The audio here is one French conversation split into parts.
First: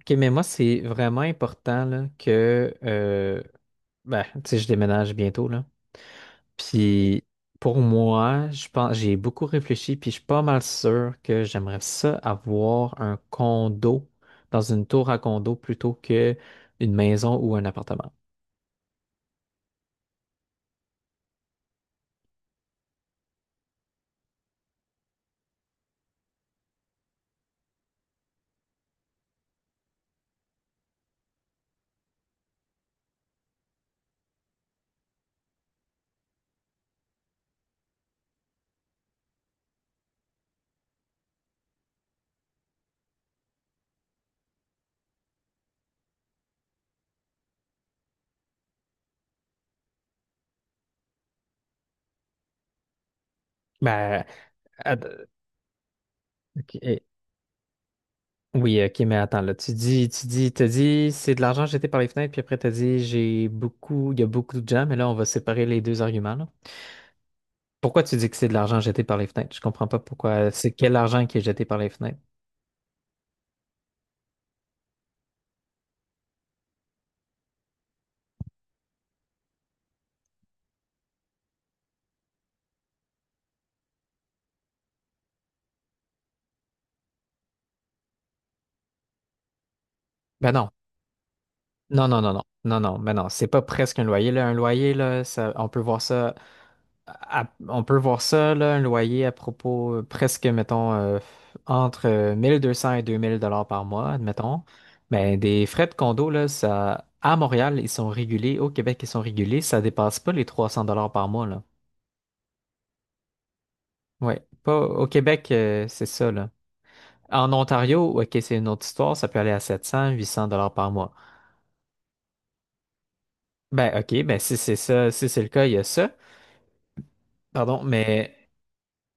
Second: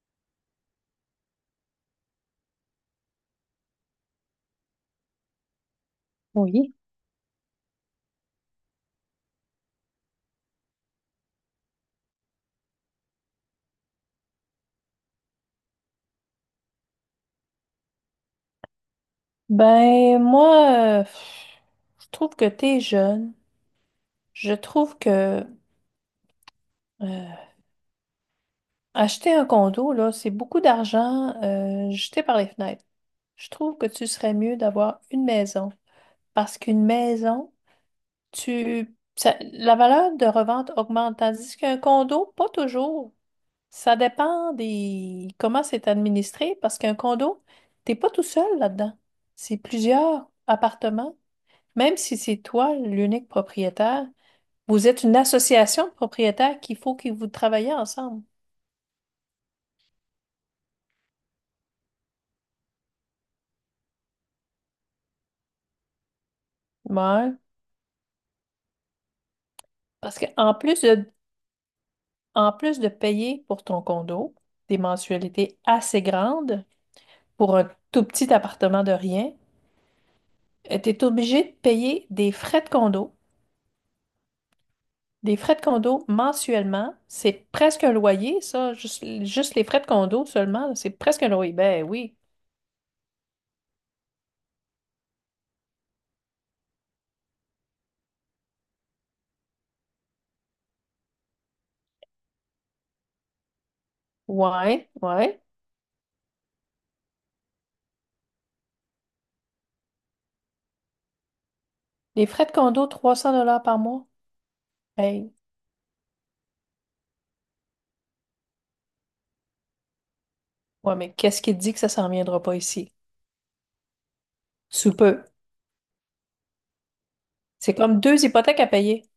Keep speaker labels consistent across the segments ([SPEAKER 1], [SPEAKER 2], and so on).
[SPEAKER 1] OK, mais moi, c'est vraiment important là, que ben, tu sais, je déménage bientôt, là.
[SPEAKER 2] Oui.
[SPEAKER 1] Puis pour moi, je pense j'ai beaucoup réfléchi, puis je suis pas mal sûr que j'aimerais ça avoir un condo dans une tour à condo plutôt que une maison ou un appartement.
[SPEAKER 2] Ben, moi, je trouve que t'es jeune. Je trouve que euh, acheter un condo, là, c'est beaucoup d'argent jeté par les fenêtres. Je trouve que tu serais mieux d'avoir une maison. Parce qu'une maison, la valeur de revente augmente, tandis qu'un condo, pas toujours. Ça dépend des comment c'est administré, parce qu'un condo, t'es pas tout seul là-dedans. C'est plusieurs appartements. Même si c'est toi l'unique propriétaire,
[SPEAKER 1] Ben,
[SPEAKER 2] vous êtes
[SPEAKER 1] att-
[SPEAKER 2] une association de propriétaires
[SPEAKER 1] ok,
[SPEAKER 2] qu'il faut que vous travaillez ensemble.
[SPEAKER 1] oui, ok, mais attends, là, tu dis, t'as dit, c'est de l'argent jeté par les fenêtres, puis après, t'as dit, j'ai beaucoup, il y a beaucoup de gens, mais là, on va séparer les deux arguments, là.
[SPEAKER 2] Ouais.
[SPEAKER 1] Pourquoi tu dis que c'est de l'argent jeté par les fenêtres? Je comprends pas
[SPEAKER 2] Parce
[SPEAKER 1] pourquoi.
[SPEAKER 2] qu'en
[SPEAKER 1] C'est
[SPEAKER 2] plus
[SPEAKER 1] quel
[SPEAKER 2] de,
[SPEAKER 1] argent qui est jeté par les fenêtres?
[SPEAKER 2] en plus de payer pour ton condo, des mensualités assez grandes pour un tout petit appartement de rien, tu es obligé de payer des frais de condo. Des frais de condo mensuellement, c'est presque un loyer, ça. Juste les frais de condo
[SPEAKER 1] Ben
[SPEAKER 2] seulement,
[SPEAKER 1] non.
[SPEAKER 2] là, c'est presque un loyer. Ben
[SPEAKER 1] Non,
[SPEAKER 2] oui.
[SPEAKER 1] non, non, non. Non, non, ben non. C'est pas presque un loyer, là. Un loyer, là, ça, on peut voir ça. On peut voir ça, là, un loyer à propos presque, mettons, entre 1200 et 2 000 $ par mois, admettons.
[SPEAKER 2] Ouais,
[SPEAKER 1] Ben,
[SPEAKER 2] ouais.
[SPEAKER 1] des frais de condo, là, ça, à Montréal, ils sont régulés. Au Québec, ils sont régulés. Ça dépasse pas les 300 $ par mois, là.
[SPEAKER 2] Les frais de condo, 300 $ par mois.
[SPEAKER 1] Ouais. Pas, au
[SPEAKER 2] Hey,
[SPEAKER 1] Québec, c'est ça, là. En Ontario, ok, c'est une autre histoire, ça peut aller à 700, 800 $ par
[SPEAKER 2] ouais, mais
[SPEAKER 1] mois.
[SPEAKER 2] qu'est-ce qui te dit que ça s'en viendra pas ici?
[SPEAKER 1] Ben, ok, ben si c'est
[SPEAKER 2] Sous
[SPEAKER 1] ça,
[SPEAKER 2] peu.
[SPEAKER 1] si c'est le cas, il y a ça.
[SPEAKER 2] C'est
[SPEAKER 1] Pardon,
[SPEAKER 2] comme deux
[SPEAKER 1] mais,
[SPEAKER 2] hypothèques à payer.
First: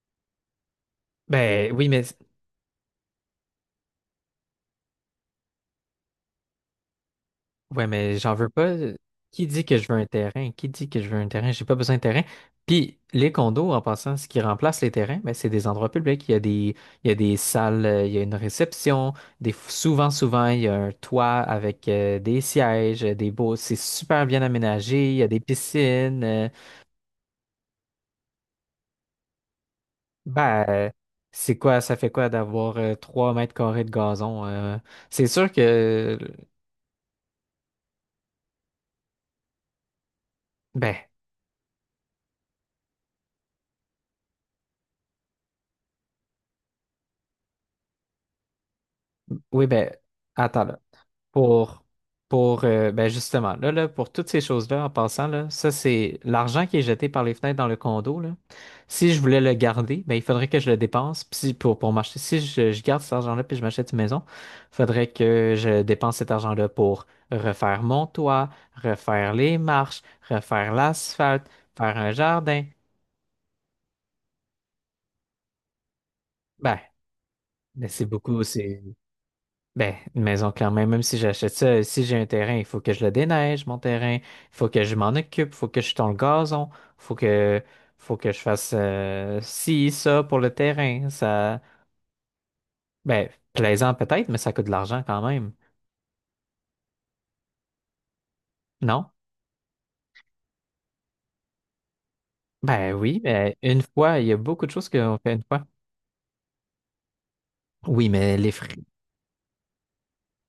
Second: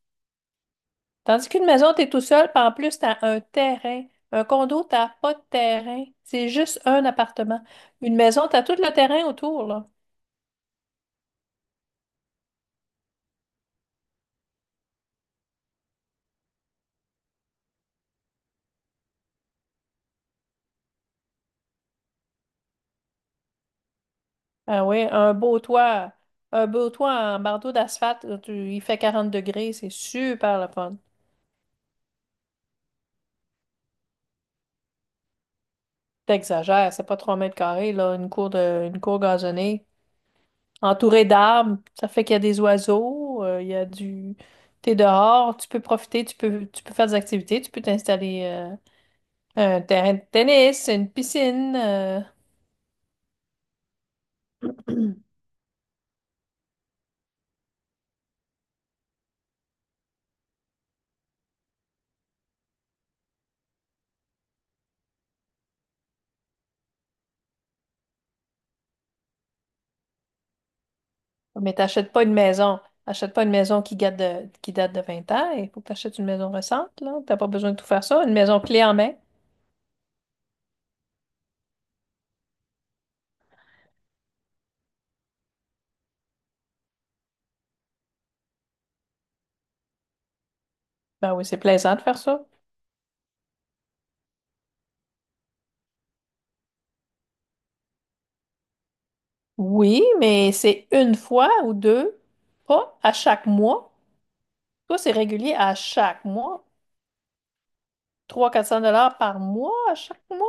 [SPEAKER 2] Tandis qu'une
[SPEAKER 1] ben oui,
[SPEAKER 2] maison,
[SPEAKER 1] mais,
[SPEAKER 2] t'es tout seul, puis en plus, t'as un terrain. Un condo, t'as pas de terrain. C'est juste un appartement.
[SPEAKER 1] ouais,
[SPEAKER 2] Une
[SPEAKER 1] mais j'en
[SPEAKER 2] maison,
[SPEAKER 1] veux
[SPEAKER 2] t'as
[SPEAKER 1] pas.
[SPEAKER 2] tout le terrain
[SPEAKER 1] Qui
[SPEAKER 2] autour,
[SPEAKER 1] dit que je
[SPEAKER 2] là.
[SPEAKER 1] veux un terrain? Qui dit que je veux un terrain? J'ai pas besoin de terrain. Puis, les condos, en passant, ce qui remplace les terrains, ben, c'est des endroits publics. Il y a des salles, il y a une réception. Souvent, souvent, il y a un toit avec des sièges, des beaux, c'est super bien
[SPEAKER 2] Ah oui,
[SPEAKER 1] aménagé. Il y a
[SPEAKER 2] un
[SPEAKER 1] des
[SPEAKER 2] beau toit.
[SPEAKER 1] piscines.
[SPEAKER 2] Un beau toit en bardeau d'asphalte, là, il fait 40 degrés, c'est super
[SPEAKER 1] Ben,
[SPEAKER 2] le fun.
[SPEAKER 1] c'est quoi, ça fait quoi d'avoir 3 mètres carrés de gazon? C'est sûr que,
[SPEAKER 2] T'exagères, c'est pas 3 mètres carrés, là, une cour de, une cour gazonnée.
[SPEAKER 1] ben,
[SPEAKER 2] Entouré d'arbres, ça fait qu'il y a des oiseaux, il y a du. T'es dehors, tu peux profiter, tu peux faire des activités, tu peux t'installer
[SPEAKER 1] oui,
[SPEAKER 2] un
[SPEAKER 1] ben,
[SPEAKER 2] terrain de
[SPEAKER 1] attends là.
[SPEAKER 2] tennis, une piscine,
[SPEAKER 1] Pour, pour ben justement, là, pour toutes ces choses-là, en passant, là, ça, c'est l'argent qui est jeté par les fenêtres dans le condo, là. Si je voulais le garder, ben, il faudrait que je le dépense. Puis pour m'acheter, si je garde cet argent-là puis je m'achète une maison, il faudrait que je dépense cet argent-là pour refaire mon toit, refaire les marches, refaire l'asphalte,
[SPEAKER 2] mais
[SPEAKER 1] faire un
[SPEAKER 2] t'achètes pas une
[SPEAKER 1] jardin.
[SPEAKER 2] maison. Achète pas une maison qui date de 20 ans. Il faut que t'achètes une maison
[SPEAKER 1] Ben,
[SPEAKER 2] récente, là. T'as pas besoin de tout
[SPEAKER 1] mais
[SPEAKER 2] faire
[SPEAKER 1] c'est
[SPEAKER 2] ça. Une
[SPEAKER 1] beaucoup,
[SPEAKER 2] maison
[SPEAKER 1] c'est.
[SPEAKER 2] clé en main.
[SPEAKER 1] Ben, une maison, clairement, même si j'achète ça, si j'ai un terrain, il faut que je le déneige, mon terrain, il faut que je m'en occupe, il faut que je tond le gazon, il faut que je fasse ci, ça pour le terrain.
[SPEAKER 2] Ben oui, c'est
[SPEAKER 1] Ça,
[SPEAKER 2] plaisant de faire ça.
[SPEAKER 1] ben, plaisant peut-être, mais ça coûte de l'argent quand même. Non?
[SPEAKER 2] Oui, mais c'est une fois ou deux,
[SPEAKER 1] Ben
[SPEAKER 2] pas à
[SPEAKER 1] oui,
[SPEAKER 2] chaque
[SPEAKER 1] ben, une
[SPEAKER 2] mois.
[SPEAKER 1] fois, il y a beaucoup de choses
[SPEAKER 2] Toi, c'est
[SPEAKER 1] qu'on fait une
[SPEAKER 2] régulier
[SPEAKER 1] fois.
[SPEAKER 2] à chaque mois.
[SPEAKER 1] Oui, mais
[SPEAKER 2] trois
[SPEAKER 1] les
[SPEAKER 2] cents quatre
[SPEAKER 1] frais.
[SPEAKER 2] cents dollars par mois, à chaque mois.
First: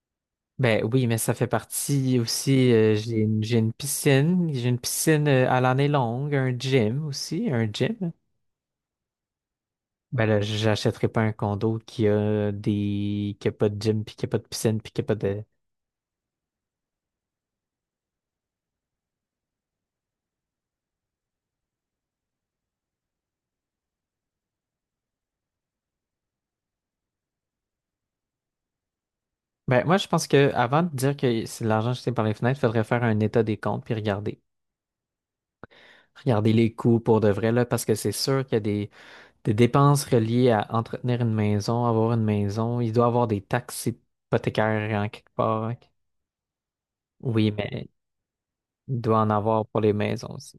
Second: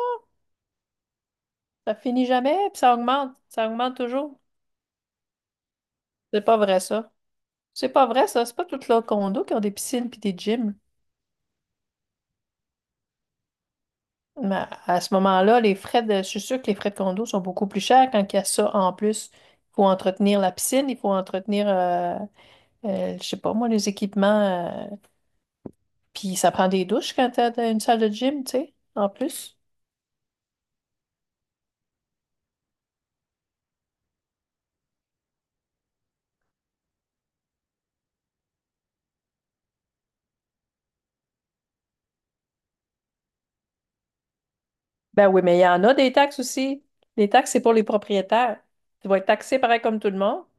[SPEAKER 1] Ben oui, mais ça fait
[SPEAKER 2] Ça
[SPEAKER 1] partie
[SPEAKER 2] finit jamais,
[SPEAKER 1] aussi.
[SPEAKER 2] puis ça
[SPEAKER 1] euh,
[SPEAKER 2] augmente. Ça augmente toujours.
[SPEAKER 1] J'ai une piscine à l'année longue,
[SPEAKER 2] C'est
[SPEAKER 1] un
[SPEAKER 2] pas vrai,
[SPEAKER 1] gym
[SPEAKER 2] ça.
[SPEAKER 1] aussi, un
[SPEAKER 2] C'est pas
[SPEAKER 1] gym.
[SPEAKER 2] vrai, ça. C'est pas toutes leurs condos qui ont des piscines puis
[SPEAKER 1] Ben
[SPEAKER 2] des
[SPEAKER 1] là,
[SPEAKER 2] gyms.
[SPEAKER 1] j'achèterai pas un condo qui a pas de gym, puis qui a pas de
[SPEAKER 2] Mais
[SPEAKER 1] piscine, puis qui
[SPEAKER 2] à
[SPEAKER 1] a pas
[SPEAKER 2] ce
[SPEAKER 1] de.
[SPEAKER 2] moment-là, les frais de, je suis sûre que les frais de condo sont beaucoup plus chers quand il y a ça en plus. Il faut entretenir la piscine, il faut entretenir, je sais pas moi, les équipements. euh, Puis ça prend des douches quand t'as une salle de gym, tu sais, en plus.
[SPEAKER 1] Ben moi, je pense que avant de dire que c'est de l'argent jeté par les fenêtres, il faudrait faire un état des comptes puis regarder. Regarder les coûts pour de vrai, là, parce que c'est sûr qu'il y a des dépenses reliées à entretenir une maison, avoir une maison. Il doit avoir des taxes hypothécaires en
[SPEAKER 2] Ben
[SPEAKER 1] quelque
[SPEAKER 2] oui, mais il
[SPEAKER 1] part.
[SPEAKER 2] y
[SPEAKER 1] Hein.
[SPEAKER 2] en a des taxes aussi. Les
[SPEAKER 1] Oui,
[SPEAKER 2] taxes, c'est pour les
[SPEAKER 1] mais
[SPEAKER 2] propriétaires.
[SPEAKER 1] il
[SPEAKER 2] Tu vas
[SPEAKER 1] doit
[SPEAKER 2] être
[SPEAKER 1] en
[SPEAKER 2] taxé
[SPEAKER 1] avoir
[SPEAKER 2] pareil
[SPEAKER 1] pour les
[SPEAKER 2] comme tout le
[SPEAKER 1] maisons
[SPEAKER 2] monde.
[SPEAKER 1] aussi.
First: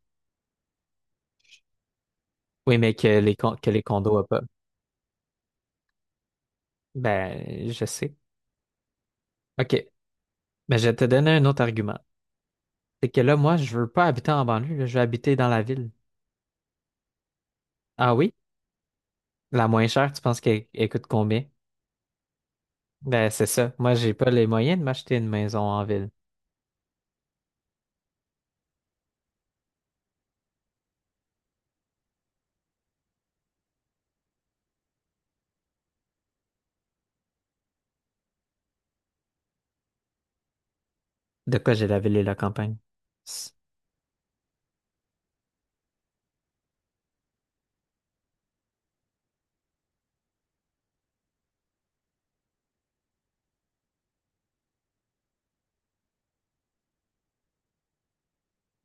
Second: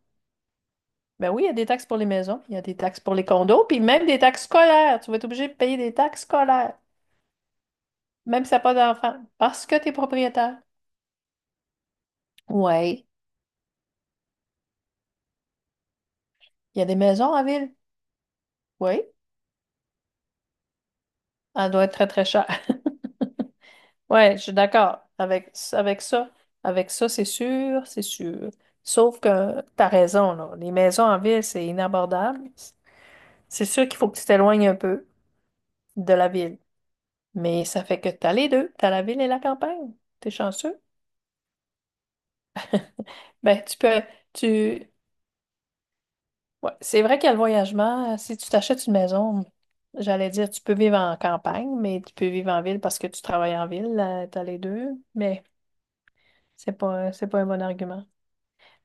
[SPEAKER 2] Ben oui, il y a des taxes pour les maisons, il y a des
[SPEAKER 1] Oui, mais
[SPEAKER 2] taxes pour les condos,
[SPEAKER 1] que
[SPEAKER 2] puis
[SPEAKER 1] les
[SPEAKER 2] même
[SPEAKER 1] condos
[SPEAKER 2] des
[SPEAKER 1] n'ont pas.
[SPEAKER 2] taxes scolaires. Tu vas être obligé de payer des taxes scolaires,
[SPEAKER 1] Ben, je sais.
[SPEAKER 2] même si t'as pas d'enfant, parce que
[SPEAKER 1] OK.
[SPEAKER 2] tu es propriétaire.
[SPEAKER 1] Ben, je vais te donner un autre argument.
[SPEAKER 2] Oui,
[SPEAKER 1] C'est que là, moi, je veux pas habiter en banlieue, là, je veux habiter dans la ville.
[SPEAKER 2] il y a des maisons en ville.
[SPEAKER 1] Ah oui?
[SPEAKER 2] Oui,
[SPEAKER 1] La moins chère, tu penses qu'elle elle coûte combien?
[SPEAKER 2] elle doit être très, très chère.
[SPEAKER 1] Ben, c'est ça. Moi, j'ai pas
[SPEAKER 2] Oui, je
[SPEAKER 1] les
[SPEAKER 2] suis
[SPEAKER 1] moyens de
[SPEAKER 2] d'accord
[SPEAKER 1] m'acheter une
[SPEAKER 2] avec,
[SPEAKER 1] maison en
[SPEAKER 2] avec
[SPEAKER 1] ville.
[SPEAKER 2] ça. Avec ça, c'est sûr, c'est sûr. Sauf que tu as raison, là. Les maisons en ville, c'est inabordable. C'est sûr qu'il faut que tu t'éloignes un peu de la ville. Mais ça fait que tu as les deux. Tu as la ville et la campagne. T'es chanceux.
[SPEAKER 1] De quoi j'ai la ville et la campagne? S-
[SPEAKER 2] Ben, tu peux, tu, ouais, c'est vrai qu'il y a le voyagement. Si tu t'achètes une maison, j'allais dire, tu peux vivre en campagne, mais tu peux vivre en ville parce que tu travailles en ville, là, t'as les deux. Mais c'est pas un bon argument.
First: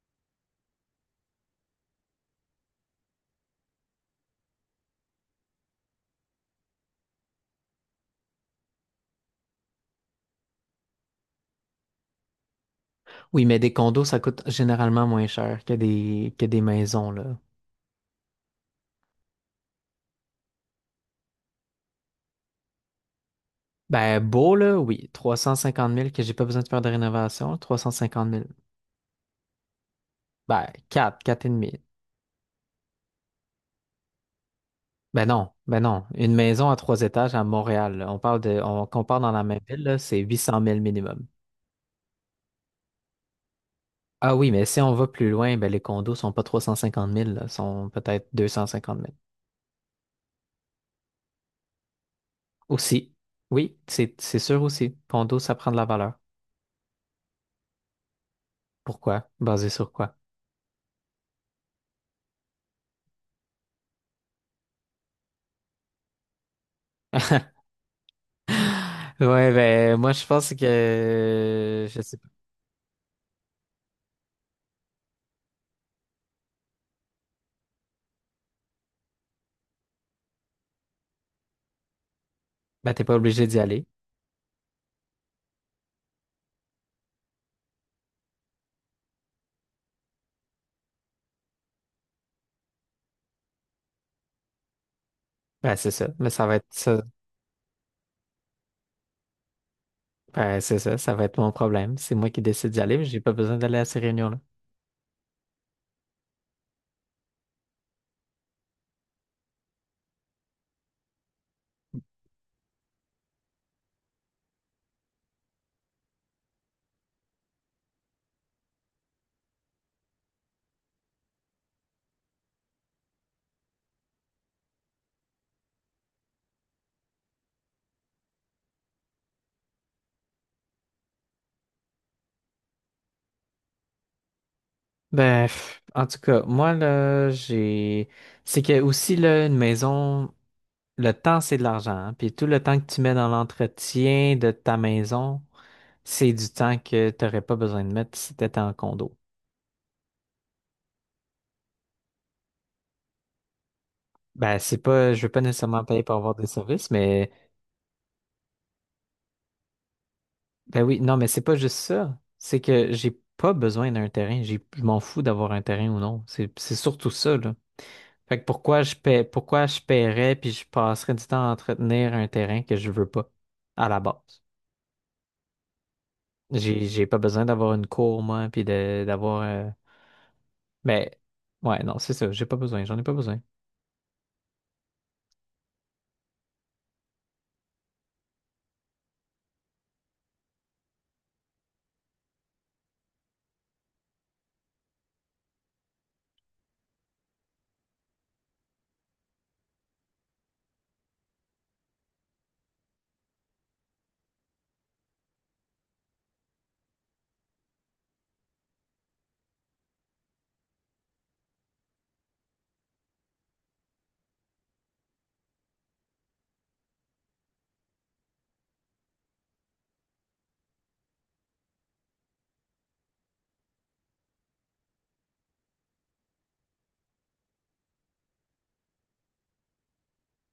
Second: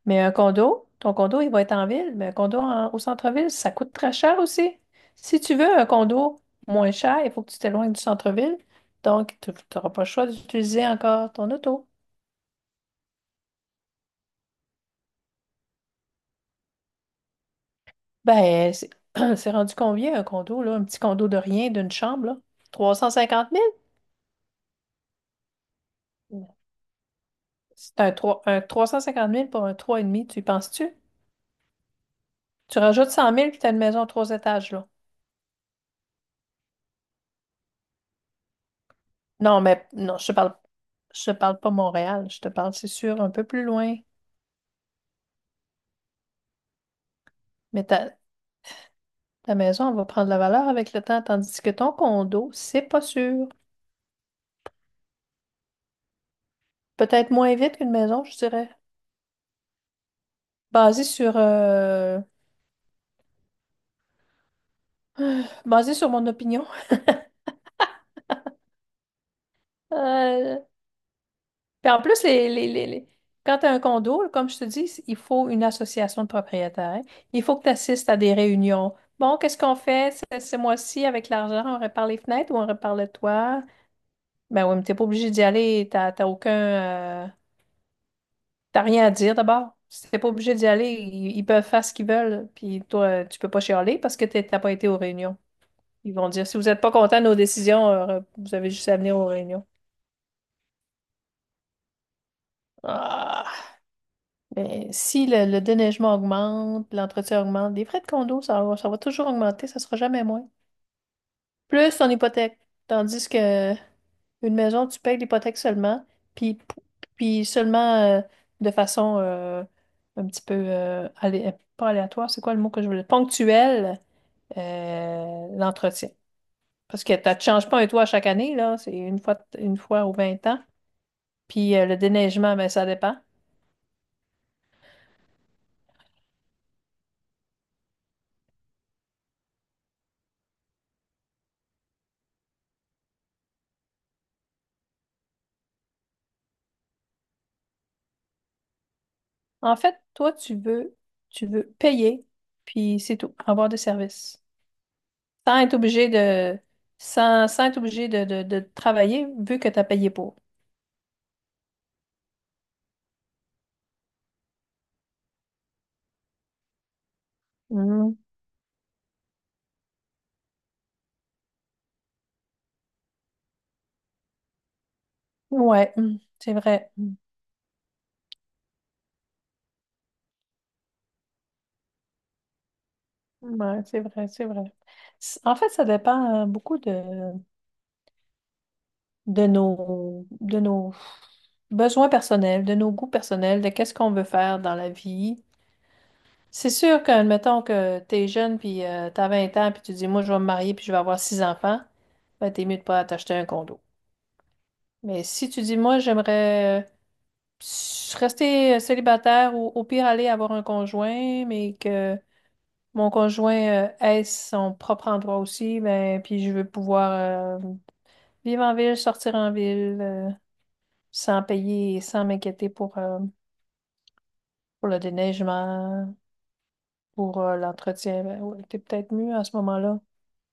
[SPEAKER 2] Mais un condo, ton condo, il va être en ville, mais au centre-ville, ça coûte très cher aussi. Si tu veux un condo moins cher, il faut que tu t'éloignes du centre-ville. Donc, tu n'auras pas le choix d'utiliser encore ton auto.
[SPEAKER 1] Oui, mais des condos, ça coûte généralement moins cher que des maisons, là.
[SPEAKER 2] Ben, c'est c'est rendu combien un condo, là? Un petit condo de rien, d'une chambre, là? trois cent cinquante
[SPEAKER 1] Ben, beau, là, oui. 350 000 que j'ai pas
[SPEAKER 2] mille.
[SPEAKER 1] besoin de faire de rénovation. trois cent cinquante mille
[SPEAKER 2] Un trois cent cinquante mille pour un trois et demi, tu y
[SPEAKER 1] Ben,
[SPEAKER 2] penses-tu?
[SPEAKER 1] 4 4 et demi.
[SPEAKER 2] Tu rajoutes 100 000, puis t'as une maison à trois étages, là.
[SPEAKER 1] Ben non, ben non. Une maison à trois étages à Montréal, là, on compare dans la même
[SPEAKER 2] Non,
[SPEAKER 1] ville,
[SPEAKER 2] mais
[SPEAKER 1] là, c'est
[SPEAKER 2] non,
[SPEAKER 1] huit cent mille
[SPEAKER 2] je
[SPEAKER 1] minimum.
[SPEAKER 2] te parle pas Montréal. Je te parle, c'est sûr, un peu plus loin.
[SPEAKER 1] Ah oui, mais si on va plus loin, ben les condos sont pas 350 000, là,
[SPEAKER 2] Mais
[SPEAKER 1] sont
[SPEAKER 2] ta,
[SPEAKER 1] peut-être 250 000
[SPEAKER 2] ta maison, elle va prendre la valeur avec le temps, tandis que ton condo, c'est pas
[SPEAKER 1] Aussi.
[SPEAKER 2] sûr.
[SPEAKER 1] Oui, c'est sûr aussi. Condo, ça prend de la valeur.
[SPEAKER 2] Peut-être moins vite qu'une maison, je dirais.
[SPEAKER 1] Pourquoi? Basé sur quoi?
[SPEAKER 2] Basé sur, euh, basé sur mon opinion.
[SPEAKER 1] Ouais, ben moi je pense
[SPEAKER 2] Euh,
[SPEAKER 1] que
[SPEAKER 2] Puis
[SPEAKER 1] je
[SPEAKER 2] en
[SPEAKER 1] sais
[SPEAKER 2] plus,
[SPEAKER 1] pas.
[SPEAKER 2] quand tu as un condo, comme je te dis, il faut une association de propriétaires. Il faut que tu assistes à des réunions. Bon, qu'est-ce qu'on fait ce mois-ci avec l'argent? On répare les fenêtres ou on
[SPEAKER 1] Ben
[SPEAKER 2] répare
[SPEAKER 1] t'es
[SPEAKER 2] le
[SPEAKER 1] pas obligé d'y
[SPEAKER 2] toit?
[SPEAKER 1] aller.
[SPEAKER 2] Ben oui, mais t'es pas obligé d'y aller. T'as aucun, euh, t'as rien à dire d'abord. Si t'es pas obligé d'y aller, ils peuvent faire ce qu'ils veulent. Puis toi, tu peux pas chialer parce que t'as pas été aux réunions.
[SPEAKER 1] Ben c'est ça.
[SPEAKER 2] Ils
[SPEAKER 1] Mais
[SPEAKER 2] vont
[SPEAKER 1] ça
[SPEAKER 2] dire,
[SPEAKER 1] va
[SPEAKER 2] si vous
[SPEAKER 1] être
[SPEAKER 2] n'êtes pas
[SPEAKER 1] ça.
[SPEAKER 2] content de nos décisions, vous avez juste à venir aux réunions.
[SPEAKER 1] Ben c'est ça, ça va être mon problème. C'est moi qui décide d'y aller, mais j'ai pas besoin
[SPEAKER 2] Ah!
[SPEAKER 1] d'aller à ces réunions-là.
[SPEAKER 2] Ben, si le déneigement augmente, l'entretien augmente, les frais de condo, ça, ça va toujours augmenter, ça sera jamais moins. Plus ton hypothèque. Tandis que une maison, tu payes l'hypothèque seulement, puis, puis seulement de façon un petit peu pas aléatoire, c'est quoi le mot que je voulais? Ponctuel, l'entretien. Parce que tu ne changes pas un toit chaque année, là, c'est une fois ou 20 ans. Puis le déneigement, ben, ça dépend.
[SPEAKER 1] Ben pff, en tout cas, moi là, j'ai. C'est que aussi là, une maison. Le temps, c'est de l'argent. Hein. Puis tout le temps que tu mets dans l'entretien de ta maison, c'est du temps que tu n'aurais pas besoin de mettre si tu étais en condo.
[SPEAKER 2] En fait, toi, tu veux, payer, puis c'est tout, avoir des services.
[SPEAKER 1] Ben, c'est pas, je veux pas
[SPEAKER 2] Sans être
[SPEAKER 1] nécessairement payer
[SPEAKER 2] obligé
[SPEAKER 1] pour avoir des
[SPEAKER 2] de,
[SPEAKER 1] services, mais
[SPEAKER 2] sans être obligé de travailler, vu que tu as payé pour.
[SPEAKER 1] ben oui, non, mais c'est pas juste ça. C'est que j'ai pas besoin d'un terrain. Je m'en fous d'avoir un terrain ou non. C'est surtout ça, là.
[SPEAKER 2] Mm.
[SPEAKER 1] Fait que pourquoi je paierais puis je passerais du temps à entretenir un terrain que je veux pas à la base.
[SPEAKER 2] Ouais, c'est
[SPEAKER 1] J'ai,
[SPEAKER 2] vrai.
[SPEAKER 1] j'ai
[SPEAKER 2] Mm.
[SPEAKER 1] pas besoin d'avoir une cour, moi, puis d'avoir Mais ouais, non, c'est ça, j'ai pas besoin, j'en ai pas besoin.
[SPEAKER 2] Ouais, c'est vrai, c'est vrai. En fait, ça dépend beaucoup de, de nos besoins personnels, de nos goûts personnels, de qu'est-ce qu'on veut faire dans la vie. C'est sûr que, admettons que t'es jeune, puis t'as 20 ans, puis tu dis, moi, je vais me marier, puis je vais avoir six enfants, ben, t'es mieux de pas t'acheter un condo. Mais si tu dis, moi, j'aimerais rester célibataire ou au pire aller avoir un conjoint, mais que mon conjoint ait son propre endroit aussi, ben, puis je veux pouvoir vivre en ville, sortir en ville. Sans payer, sans m'inquiéter pour le déneigement, pour l'entretien. Ben ouais, t'es peut-être mieux à ce moment-là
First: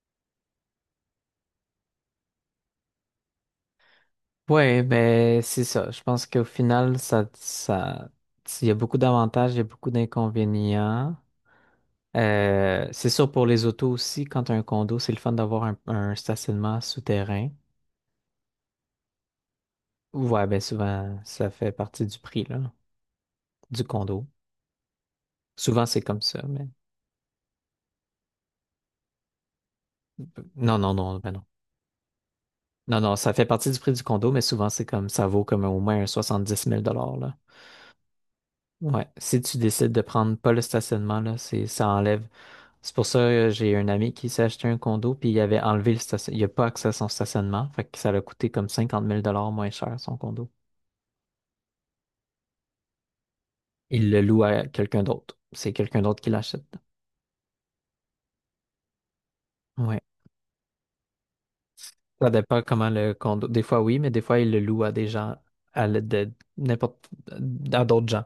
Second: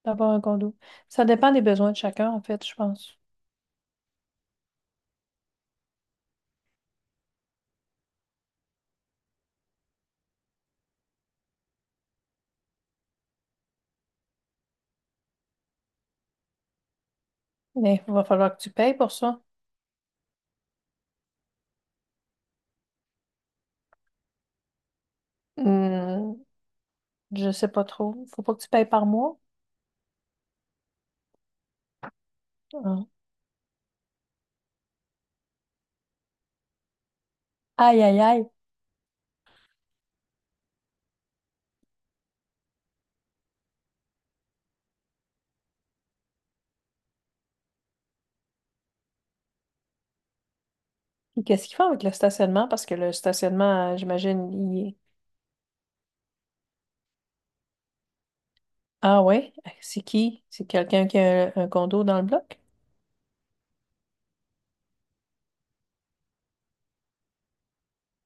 [SPEAKER 2] d'avoir un condo. Ça dépend des besoins de chacun, en fait, je pense.
[SPEAKER 1] Ouais, ben c'est ça. Je pense qu'au final, ça, il y a beaucoup d'avantages, il y a beaucoup d'inconvénients. C'est sûr pour les autos aussi, quand t'as un condo, c'est le fun d'avoir un stationnement souterrain.
[SPEAKER 2] Mais il va falloir que tu payes pour ça.
[SPEAKER 1] Ouais, ben souvent, ça fait partie du prix, là, du condo. Souvent, c'est comme
[SPEAKER 2] Hmm,
[SPEAKER 1] ça, mais
[SPEAKER 2] je sais pas trop. Faut pas que tu payes par mois.
[SPEAKER 1] non, non, non, ben non. Non,
[SPEAKER 2] Hein.
[SPEAKER 1] non, ça fait partie du prix du condo, mais souvent c'est comme ça vaut comme au moins un 70 000 $ là.
[SPEAKER 2] Aïe, aïe, aïe.
[SPEAKER 1] Ouais. Si tu décides de prendre pas le stationnement, là, ça enlève. C'est pour ça que j'ai un ami qui s'est acheté un condo, puis il avait enlevé le stationnement. Il a pas accès à son stationnement, fait que ça l'a coûté comme 50 000 $ moins cher son condo.
[SPEAKER 2] Et qu'est-ce qu'ils font avec le stationnement? Parce que le stationnement,
[SPEAKER 1] Il le loue
[SPEAKER 2] j'imagine,
[SPEAKER 1] à
[SPEAKER 2] il est.
[SPEAKER 1] quelqu'un d'autre. C'est quelqu'un d'autre qui l'achète.
[SPEAKER 2] Ah ouais?
[SPEAKER 1] Ouais.
[SPEAKER 2] C'est qui? C'est quelqu'un qui a un condo dans le
[SPEAKER 1] Ça
[SPEAKER 2] bloc?
[SPEAKER 1] dépend comment le condo. Des fois oui, mais des fois il le loue à des gens, à l'aide de n'importe, à d'autres gens.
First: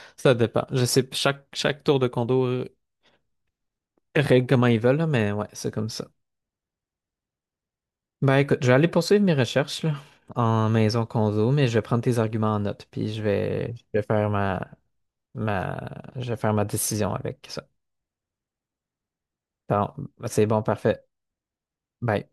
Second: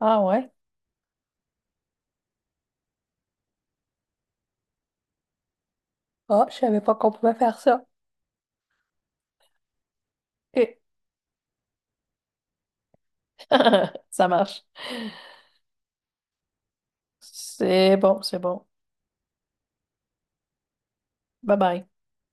[SPEAKER 2] Ah
[SPEAKER 1] Ça
[SPEAKER 2] ouais?
[SPEAKER 1] dépend. Je sais, chaque tour de condo règlent comment ils veulent, là, mais ouais, c'est comme ça.
[SPEAKER 2] Ah, je savais pas qu'on pouvait faire ça.
[SPEAKER 1] Ben écoute, je vais aller poursuivre mes recherches là, en
[SPEAKER 2] Ok.
[SPEAKER 1] maison condo, mais je vais prendre tes arguments en note, puis
[SPEAKER 2] Ça marche.
[SPEAKER 1] ma, je vais faire ma décision avec ça.
[SPEAKER 2] C'est bon, c'est bon.
[SPEAKER 1] Bon, c'est bon, parfait.
[SPEAKER 2] Bye bye.
[SPEAKER 1] Bye.